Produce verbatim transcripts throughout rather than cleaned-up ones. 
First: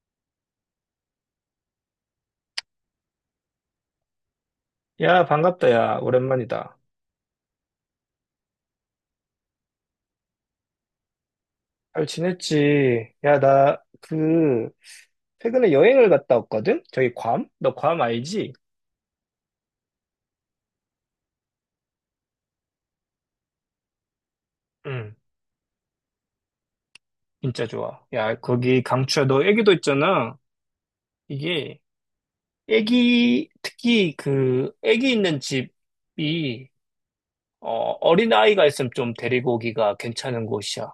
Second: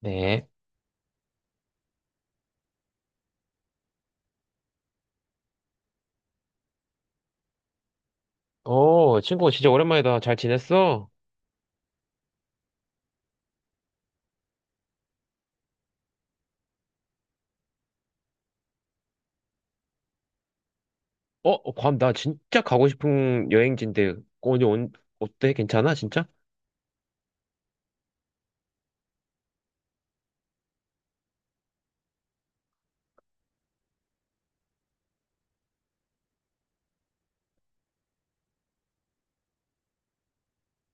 네. 야, 반갑다, 야. 오랜만이다. 어, 친구 진짜 오랜만이다. 잘 지냈어? 잘 지냈지? 야, 나, 그, 최근에 여행을 갔다 왔거든? 저기 괌? 너 괌 알지? 어, 괌, 나 진짜 가고 싶은 여행지인데, 오늘 온, 응, 어때? 괜찮아, 진짜? 진짜 좋아. 야, 거기 강추야. 너 애기도 있잖아. 이게, 애기, 특히 그, 애기 있는 집이, 어, 어린아이가 있으면 좀 데리고 오기가 괜찮은 곳이야.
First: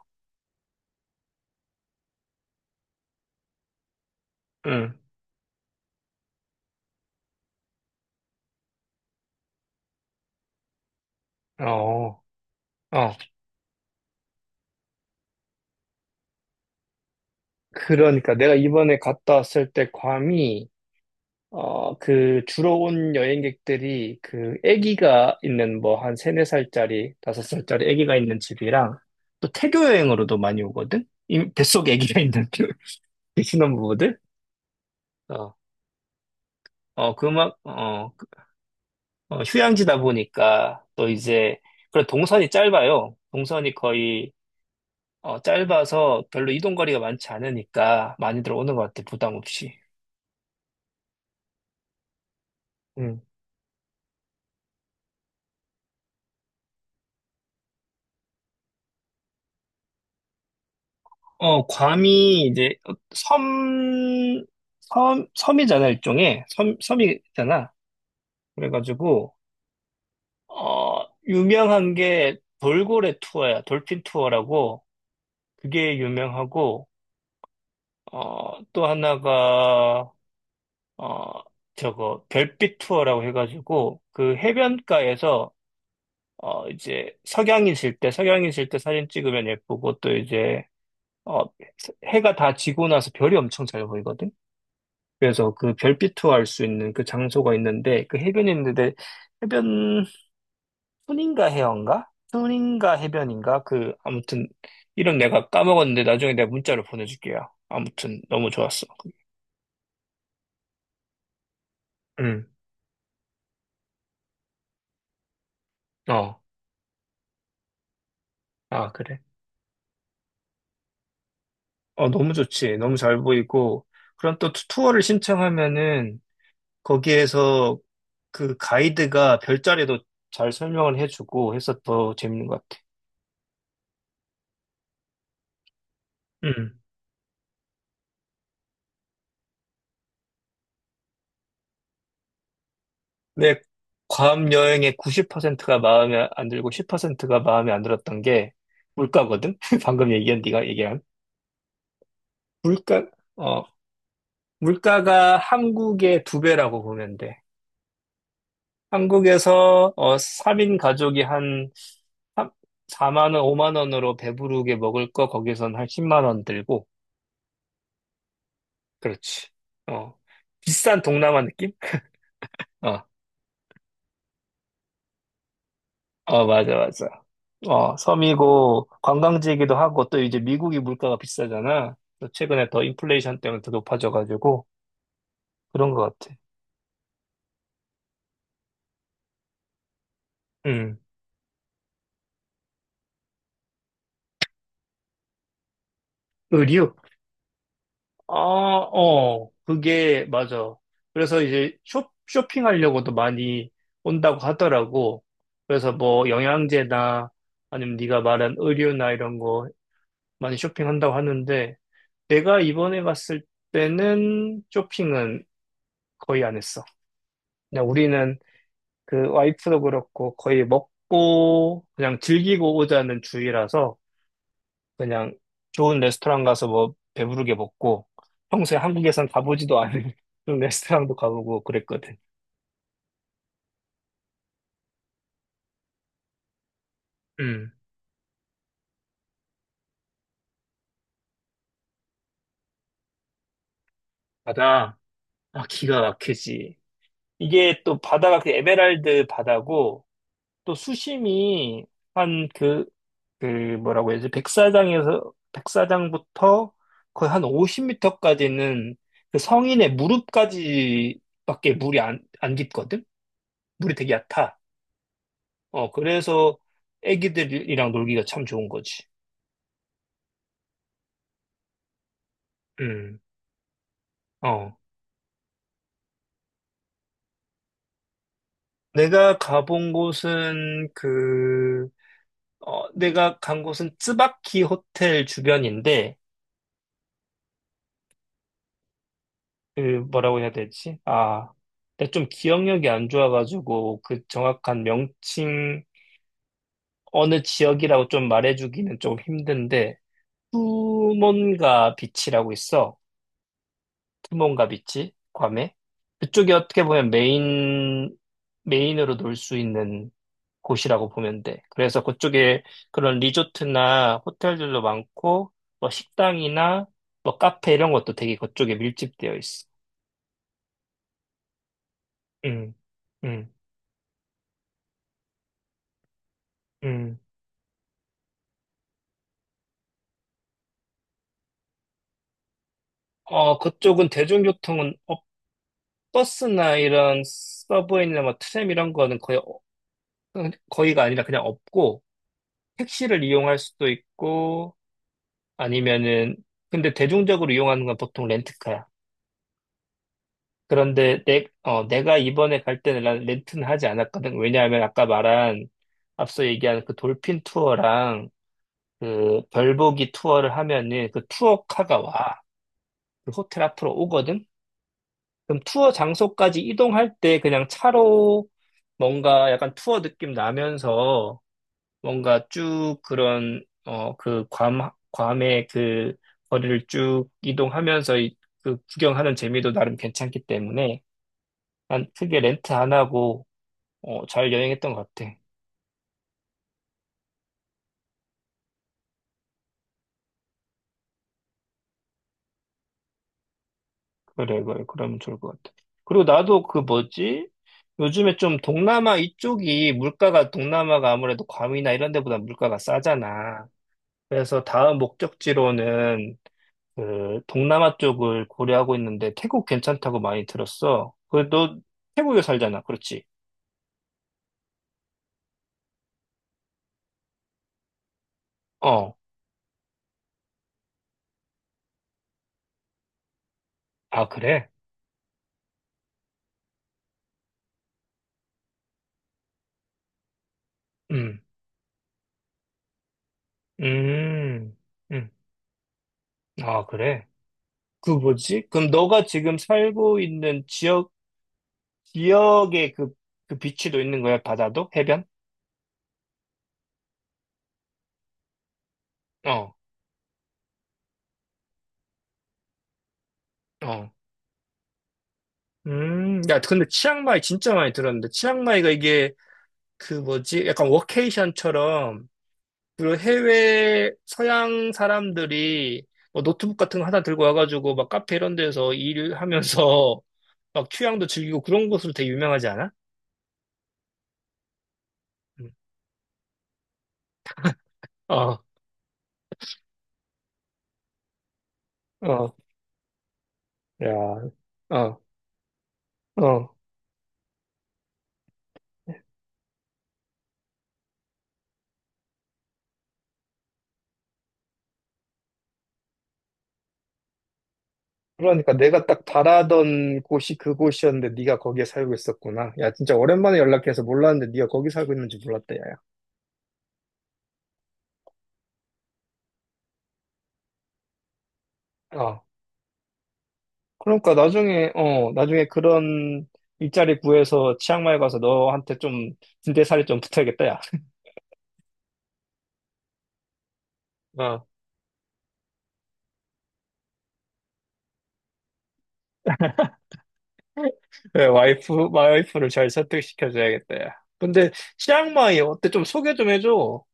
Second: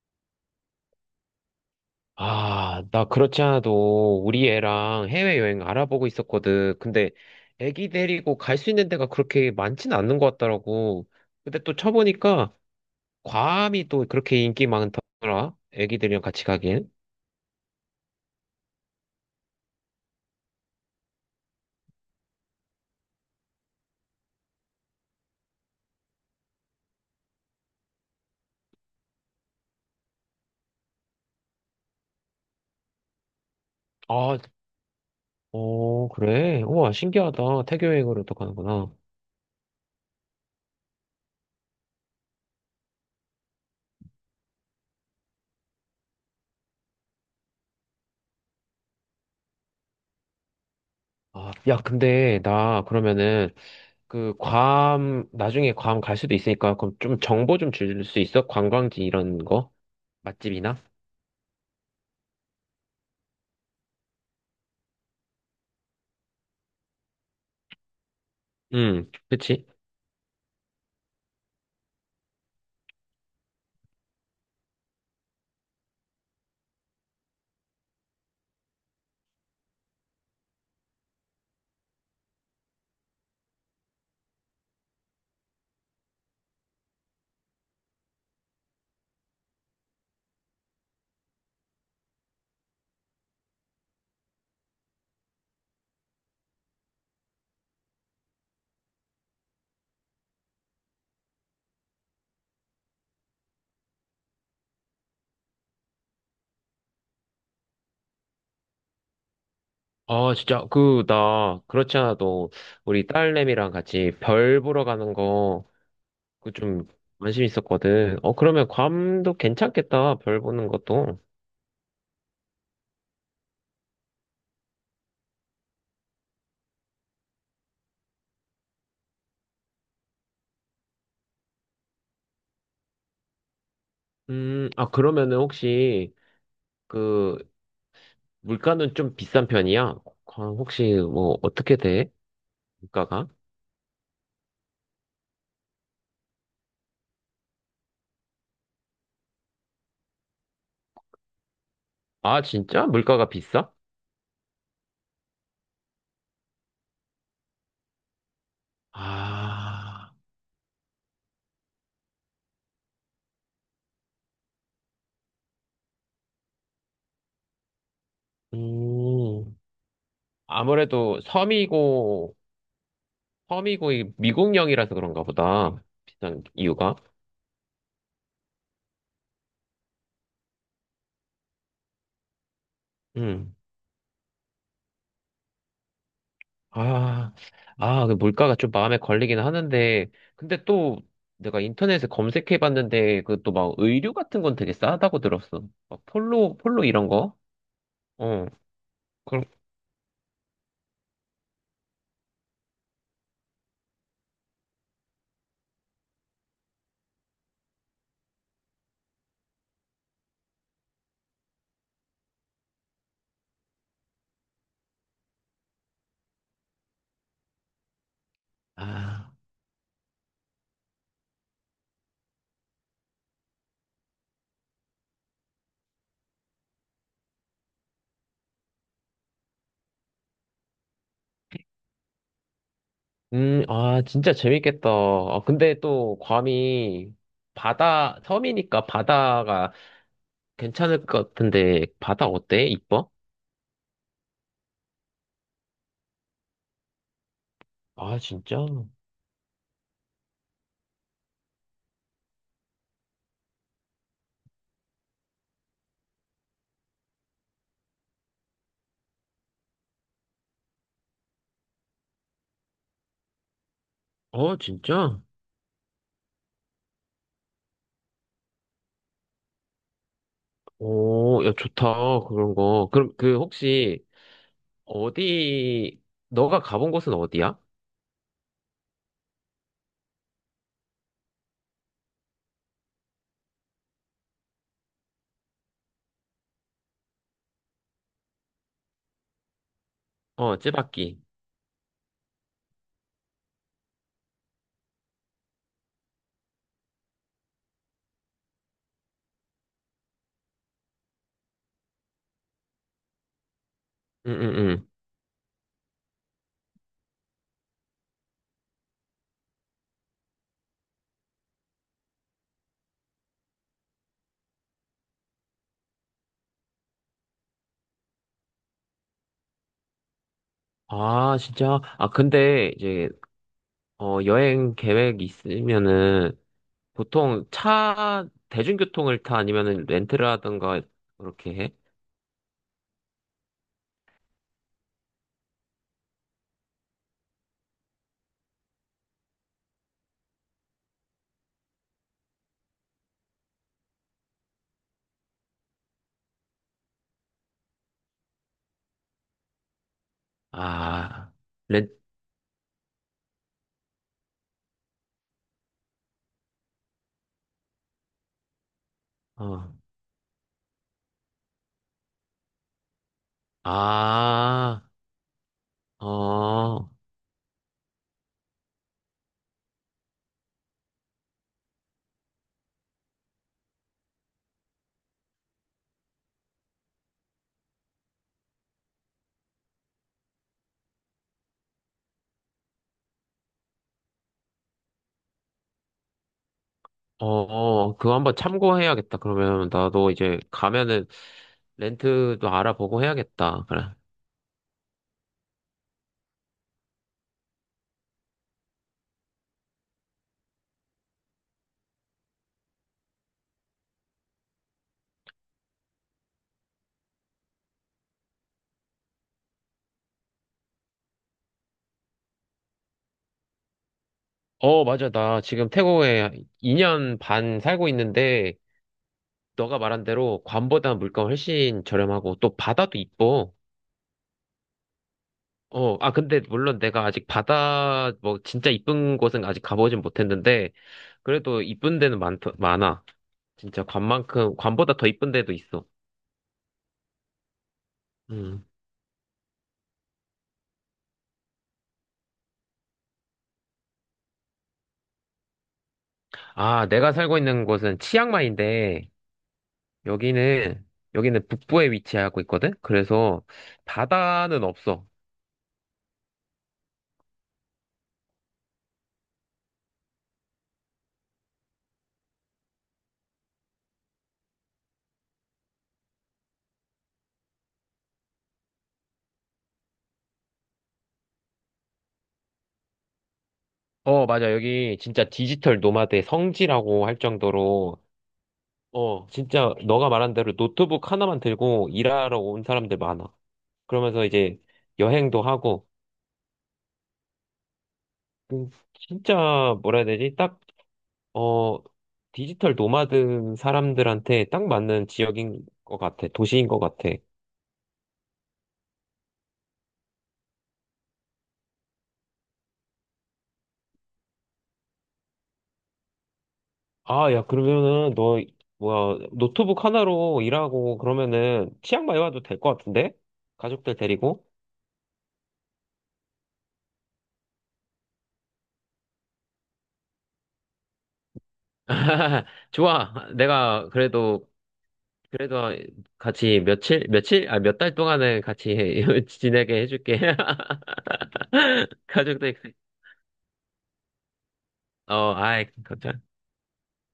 아, 나 그렇지 않아도 우리 응. 애랑 해외여행 알아보고 있었거든. 근데 애기 데리고 갈 수 있는 데가 그렇게 많진 않는 것 같더라고. 근데 또 어, 쳐보니까 어. 괌이 또 그렇게 인기 많더라. 애기들이랑 같이 가기엔. 그러니까 내가 이번에 갔다 왔을 때 괌이, 어, 그 주로 온 여행객들이 그 아기가 있는 뭐 한 세네 살짜리, 다섯 살짜리 아기가 있는 집이랑 또 태교 여행으로도 많이 오거든? 이 뱃속에 아기가 있는 그 신혼부부들? 아, 어, 어, 그래. 우와, 어, 그 막, 신기하다. 태교 어, 여행으로 그- 또 가는구나. 어, 휴양지다 보니까 또 이제, 그래, 동선이 짧아요. 동선이 거의, 어, 짧아서 별로 이동 거리가 많지 않으니까 많이들 오는 것 같아, 부담 없이. 아, 야, 근데 나 그러면은 그 괌, 나중에 괌 갈 수도 있으니까 그럼 좀 정보 좀 줄 수 있어? 관광지 이런 거? 맛집이나? 어, 괌이 이제 섬, 섬, 섬이잖아, 일종의. 섬, 섬이잖아. 응, 그래가지고, 그치? 어, 유명한 게 돌고래 투어야. 돌핀 투어라고. 그게 유명하고, 어, 또 하나가, 어, 저거, 별빛 투어라고 해가지고, 그 해변가에서, 어, 이제 석양이 질 때, 석양이 질 때 사진 찍으면 예쁘고, 또 이제, 어, 해가 다 지고 나서 별이 엄청 잘 보이거든. 그래서 그 별빛투할 수 있는 그 장소가 있는데 그 해변이 있는데 해변 툰인가 해안가? 툰인가 해변인가? 그 아무튼 이름 내가 까먹었는데 나중에 내가 문자로 보내줄게요. 아무튼 너무 좋았어. 아, 진짜, 그, 나, 그렇지 응. 않아도, 우리 딸내미랑 같이 별 보러 가는 거, 어. 그 좀, 관심 있었거든. 어, 그러면 아, 그래. 괌도 괜찮겠다, 별 보는 것도. 어, 너무 좋지. 너무 잘 보이고. 그럼 또 투- 투어를 신청하면은 거기에서 그 가이드가 별자리도 잘 설명을 해주고 해서 더 재밌는 것 같아. 음, 아, 그러면은 혹시, 응. 그, 물가는 좀 비싼 편이야? 괌 혹시, 뭐, 어떻게 돼? 물가가? 근데 괌 여행의 구십 퍼센트가 마음에 안 들고 십 퍼센트가 마음에 안 들었던 게 물가거든? 방금 얘기한, 네가 얘기한. 아, 진짜? 물가, 물가가 어, 비싸? 물가가 한국의 두 배라고 보면 돼. 한국에서, 아, 어, 삼 인 가족이 한 삼, 사만 원, 오만 원으로 배부르게 먹을 거 거기선 한 십만 원 들고. 그렇지. 음, 어. 비싼 아무래도 동남아 느낌? 섬이고, 어, 섬이고, 이 미국령이라서 그런가 보다. 비싼 어, 맞아, 이유가. 맞아. 어, 섬이고 관광지이기도 하고 또 이제 미국이 물가가 비싸잖아. 또 최근에 더 인플레이션 음, 때문에 더 높아져가지고 그런 것 같아. 아, 아, 그 물가가 좀 마음에 걸리긴 하는데, 근데 음. 또 내가 인터넷에 검색해 봤는데, 그 또 막 의류 같은 건 되게 싸다고 들었어. 막 폴로, 폴로 의류? 이런 거? 아, 어, 그럼, 어, 그게 맞아. 그래서 이제 쇼, 쇼핑하려고도 많이 온다고 하더라고. 그래서 뭐 영양제나 아니면 네가 말한 의류나 이런 거 많이 쇼핑한다고 하는데 내가 이번에 갔을 때는 쇼핑은 거의 안 했어. 그냥 우리는 그 아, 와이프도 그렇고 거의 먹고 그냥 즐기고 오자는 주의라서 그냥 좋은 레스토랑 가서 뭐 배부르게 먹고 평소에 한국에선 가보지도 않은 그런 레스토랑도 가보고 그랬거든. 음, 아, 진짜 재밌겠다. 아, 근데 또 괌이 음, 바다, 섬이니까 바다가 괜찮을 것 같은데 바다 어때? 이뻐? 바다. 아, 기가 막히지. 이게 또 아, 바다가 그 진짜? 에메랄드 바다고 또 수심이 한그 그 뭐라고 해야지 백사장에서 백사장부터 거의 한 오십 미터까지는 그 성인의 무릎까지밖에 물이 안, 안 깊거든? 물이 되게 얕아. 어, 진짜? 어, 그래서 애기들이랑 놀기가 참 좋은 거지. 오, 야, 좋다. 그런 거. 그럼 음, 그 혹시 어. 어디 너가 가본 곳은 어디야? 내가 가본 곳은 그, 어, 내가 간 곳은 쯔바키 호텔 주변인데, 그 뭐라고 해야 어, 되지? 찌바키. 아, 내가 좀 기억력이 안 좋아가지고 그 정확한 명칭 어느 지역이라고 좀 말해주기는 좀 힘든데, 투몬가 비치라고 있어. 응, 응, 투몬가 응. 비치, 괌에. 그쪽이 어떻게 보면 메인, 메인으로 놀 수 있는 곳이라고 보면 돼. 그래서 그쪽에 그런 리조트나 호텔들도 많고, 뭐 식당이나 뭐 카페 이런 것도 되게 그쪽에 밀집되어 있어. 아, 진짜? 아, 근데 음, 이제 음, 어, 여행 계획 있으면은 음. 보통 차 대중교통을 타 아니면은 렌트를 하던가 그렇게 해? 어, 그쪽은 대중교통은 어, 버스나 이런 서브웨이나 뭐 트램 이런 거는 거의 어, 거의가 아니라 그냥 없고 택시를 이용할 수도 있고 아니면은 근데 대중적으로 이용하는 건 보통 렌트카야. 그런데 아, 내, 어, 렌 내가 이번에 갈 때는 난 렌트는 하지 않았거든. 왜냐하면 아까 말한 앞서 얘기한 그 돌핀 투어랑 그 어. 별보기 투어를 하면은 그 투어카가 와. 그 호텔 앞으로 오거든. 아, 그럼 투어 장소까지 어. 이동할 때 그냥 차로 뭔가 약간 투어 느낌 나면서 뭔가 쭉 그런, 어, 그 괌, 괌의 그 거리를 쭉 이동하면서 이- 그 구경하는 재미도 나름 괜찮기 때문에 난 크게 렌트 안 하고, 어, 잘 여행했던 것 같아. 어, 어, 그거 한번 참고해야겠다. 그러면 나도 이제 가면은 렌트도 알아보고 해야겠다. 그래. 그래, 그래. 그러면 좋을 것 같아. 그리고 나도 그 뭐지? 요즘에 좀 동남아 이쪽이 물가가 동남아가 아무래도 괌이나 이런 데보다 물가가 싸잖아. 그래서 다음 목적지로는 그 동남아 쪽을 고려하고 있는데 태국 괜찮다고 많이 들었어. 그 너 태국에 살잖아, 그렇지? 어, 맞아. 나 지금 태국에 이 년 반 살고 있는데, 어. 너가 말한 대로 관보다 물가 훨씬 저렴하고, 또 바다도 이뻐. 아 그래? 어, 아, 근데 물론 내가 아직 바다, 뭐, 진짜 이쁜 곳은 아직 가보진 못했는데, 음. 그래도 이쁜 데는 많, 많아. 진짜 관만큼, 음. 관보다 더 음. 이쁜 데도 있어. 아 그래? 그 음. 뭐지? 그럼 너가 지금 살고 있는 지역 지역의 그 그 비치도 있는 거야? 바다도? 해변? 아, 내가 살고 있는 곳은 치앙마이인데, 어. 여기는, 여기는 북부에 위치하고 있거든? 그래서 어. 바다는 없어. 음. 야, 근데 치앙마이 진짜 많이 들었는데 치앙마이가 이게 그 뭐지? 약간 워케이션처럼 그 해외 서양 사람들이 뭐 노트북 같은 거 하나 들고 와가지고 막 카페 이런 데서 일하면서 막 휴양도 즐기고 그런 곳으로 되게 유명하지 않아? 어, 맞아. 여기 진짜 음. 디지털 노마드의 성지라고 할 정도로, 어, 어, 진짜 너가 말한 대로 노트북 하나만 들고 일하러 어, 온 사람들 많아. 야, 그러면서 이제 어, 여행도 하고, 어. 음, 진짜 뭐라 해야 되지? 딱, 어, 디지털 노마드 사람들한테 딱 맞는 지역인 것 같아. 도시인 것 같아. 그러니까 내가 딱 바라던 곳이 그곳이었는데 네가 거기에 살고 있었구나. 야, 진짜 오랜만에 연락해서 몰랐는데 네가 거기 살고 있는지 몰랐다, 야. 아, 야, 그러면은 너 뭐야 노트북 하나로 일하고 그러면은 치앙마이 와도 어. 될 것 같은데? 가족들 그러니까 데리고? 나중에, 어, 나중에 그런 일자리 구해서 치앙마이 가서 너한테 좀 진대살이 좀 붙어야겠다, 야. 좋아. 내가 그래도, 어. 그래도 같이 며칠, 며칠? 아, 몇 달 동안은 같이 지내게 해줄게. 네, 와이프, 가족들, 와이프를 잘 설득시켜줘야겠다. 야. 근데 어, 치앙마이 아이, 어때? 좀 걱정. 소개 좀 해줘.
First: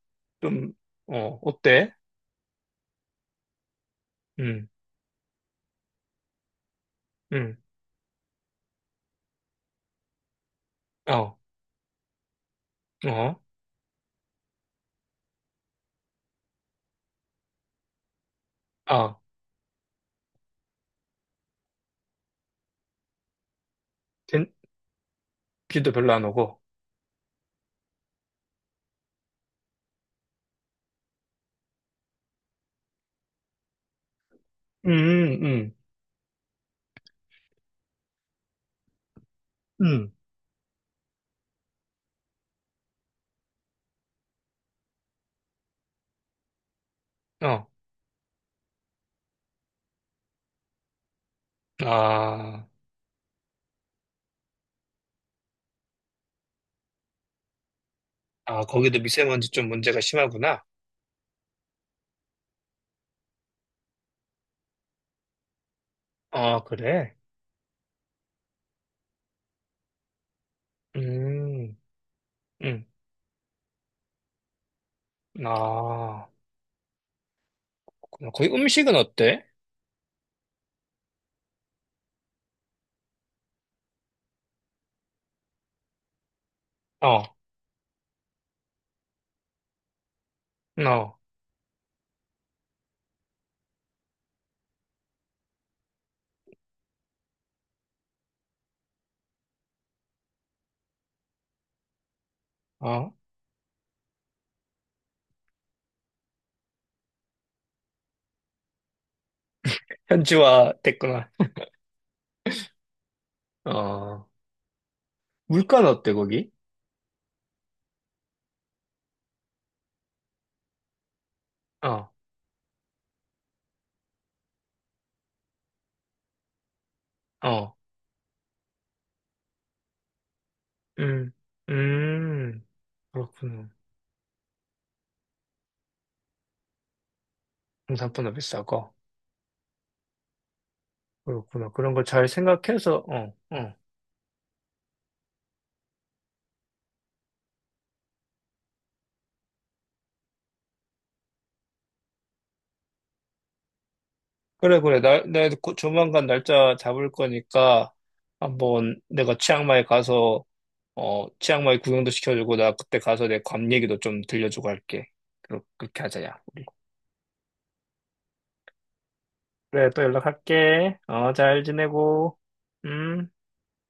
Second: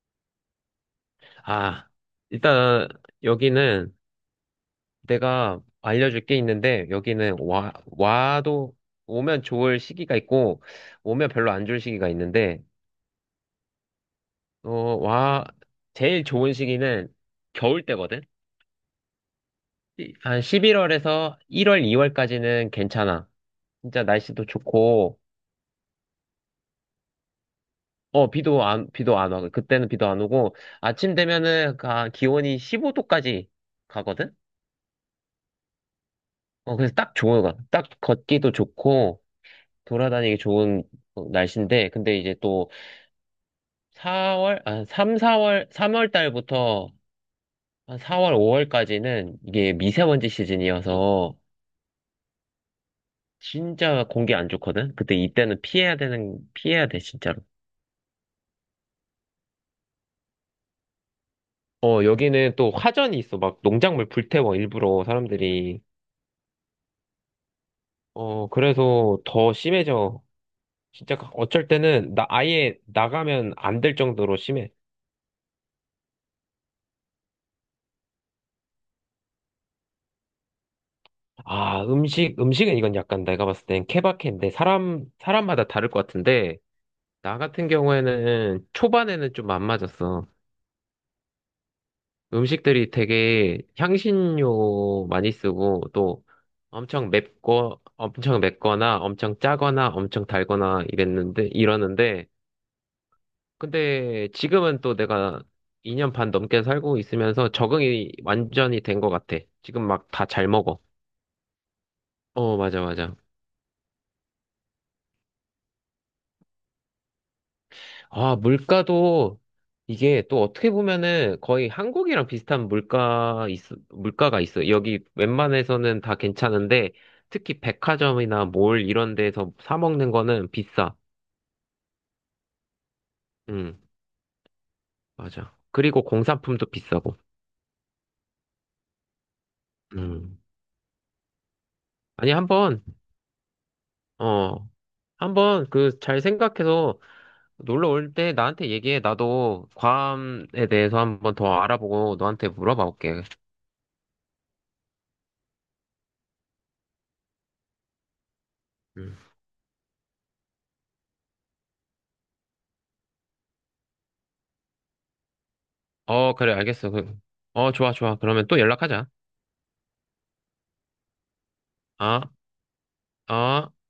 좀, 어, 아, 어때? 일단 여기는 음, 내가 알려줄 게 있는데, 여기는 음, 와, 와도, 오면 좋을 시기가 있고, 오면 어, 별로 안 좋을 시기가 있는데, 어, 어, 와, 제일 좋은 시기는 겨울 때거든? 아, 이- 한 십일월에서 일월, 이월까지는 괜찮아. 진짜 빈, 날씨도 좋고, 비도 별로 안 오고. 어, 비도 안, 비도 안 와. 그때는 비도 안 오고, 아침 되면은 가- 기온이 십오 도까지 가거든? 음, 음, 어, 그래서 딱 좋은 거. 같아. 딱 걷기도 좋고, 음, 돌아다니기 좋은 어, 날씨인데, 근데 이제 또 사월, 아, 삼, 사월, 삼월 달부터 어, 한 사월, 오월까지는 이게 미세먼지 시즌이어서, 아, 진짜 공기 안 좋거든? 그때 이때는 피해야 되는, 피해야 돼, 진짜로. 아, 거기도 미세먼지 좀 문제가 심하구나. 어, 여기는 또 화전이 있어. 막 농작물 불태워, 일부러 사람들이. 아, 그래? 어, 그래서 더 심해져. 진짜 그 어쩔 음, 때는 나 아예 음, 나가면 안 될 정도로 심해. 아, 그렇구나. 거기 음식은 어때? 아, 음식, 음식은 이건 약간 내가 봤을 땐 케바케인데 사람, 사람마다 다를 것 같은데 어, 나 같은 경우에는 초반에는 좀 안 맞았어. 어, 음식들이 되게 향신료 많이 쓰고 또 엄청 맵고 엄청 맵거나 엄청 짜거나 엄청 달거나 이랬는데 이러는데 어, 근데 지금은 또 내가 이 년 반 넘게 살고 있으면서 적응이 완전히 된 것 같아. 지금 막 다 잘 현지화 먹어. 됐구나. 어, 맞아, 맞아. 어, 물가는 어때, 거기? 아, 물가도 이게 또 어떻게 보면은 거의 어. 한국이랑 비슷한 물가 있, 물가가 있어. 여기 웬만해서는 다 괜찮은데 특히 어. 백화점이나 몰 이런 데서 사 먹는 거는 비싸. 음, 음, 그렇구나. 응, 맞아. 그리고 공산품도 비싸고. 홍삼보다 비싸고. 음. 그렇구나. 그런 걸 잘 아니, 한번, 생각해서, 어, 어. 어, 한번 그 잘 생각해서 놀러 올 때 나한테 얘기해. 나도 괌에 대해서 한번 더 알아보고 너한테 물어봐 볼게. 그래, 그래. 날, 내가 곧 조만간 날짜 잡을 거니까 한번 음. 내가 치앙마이 가서, 어, 치앙마이 구경도 시켜주고, 나 그때 가서 내 괌 얘기도 좀 들려주고 할게. 그렇- 그렇게 하자, 어, 야, 그래, 우리. 알겠어. 그- 어, 좋아, 좋아. 그러면 또 연락하자. 그래, 또 연락할게. 어, 잘 어, 지내고. 음. 어.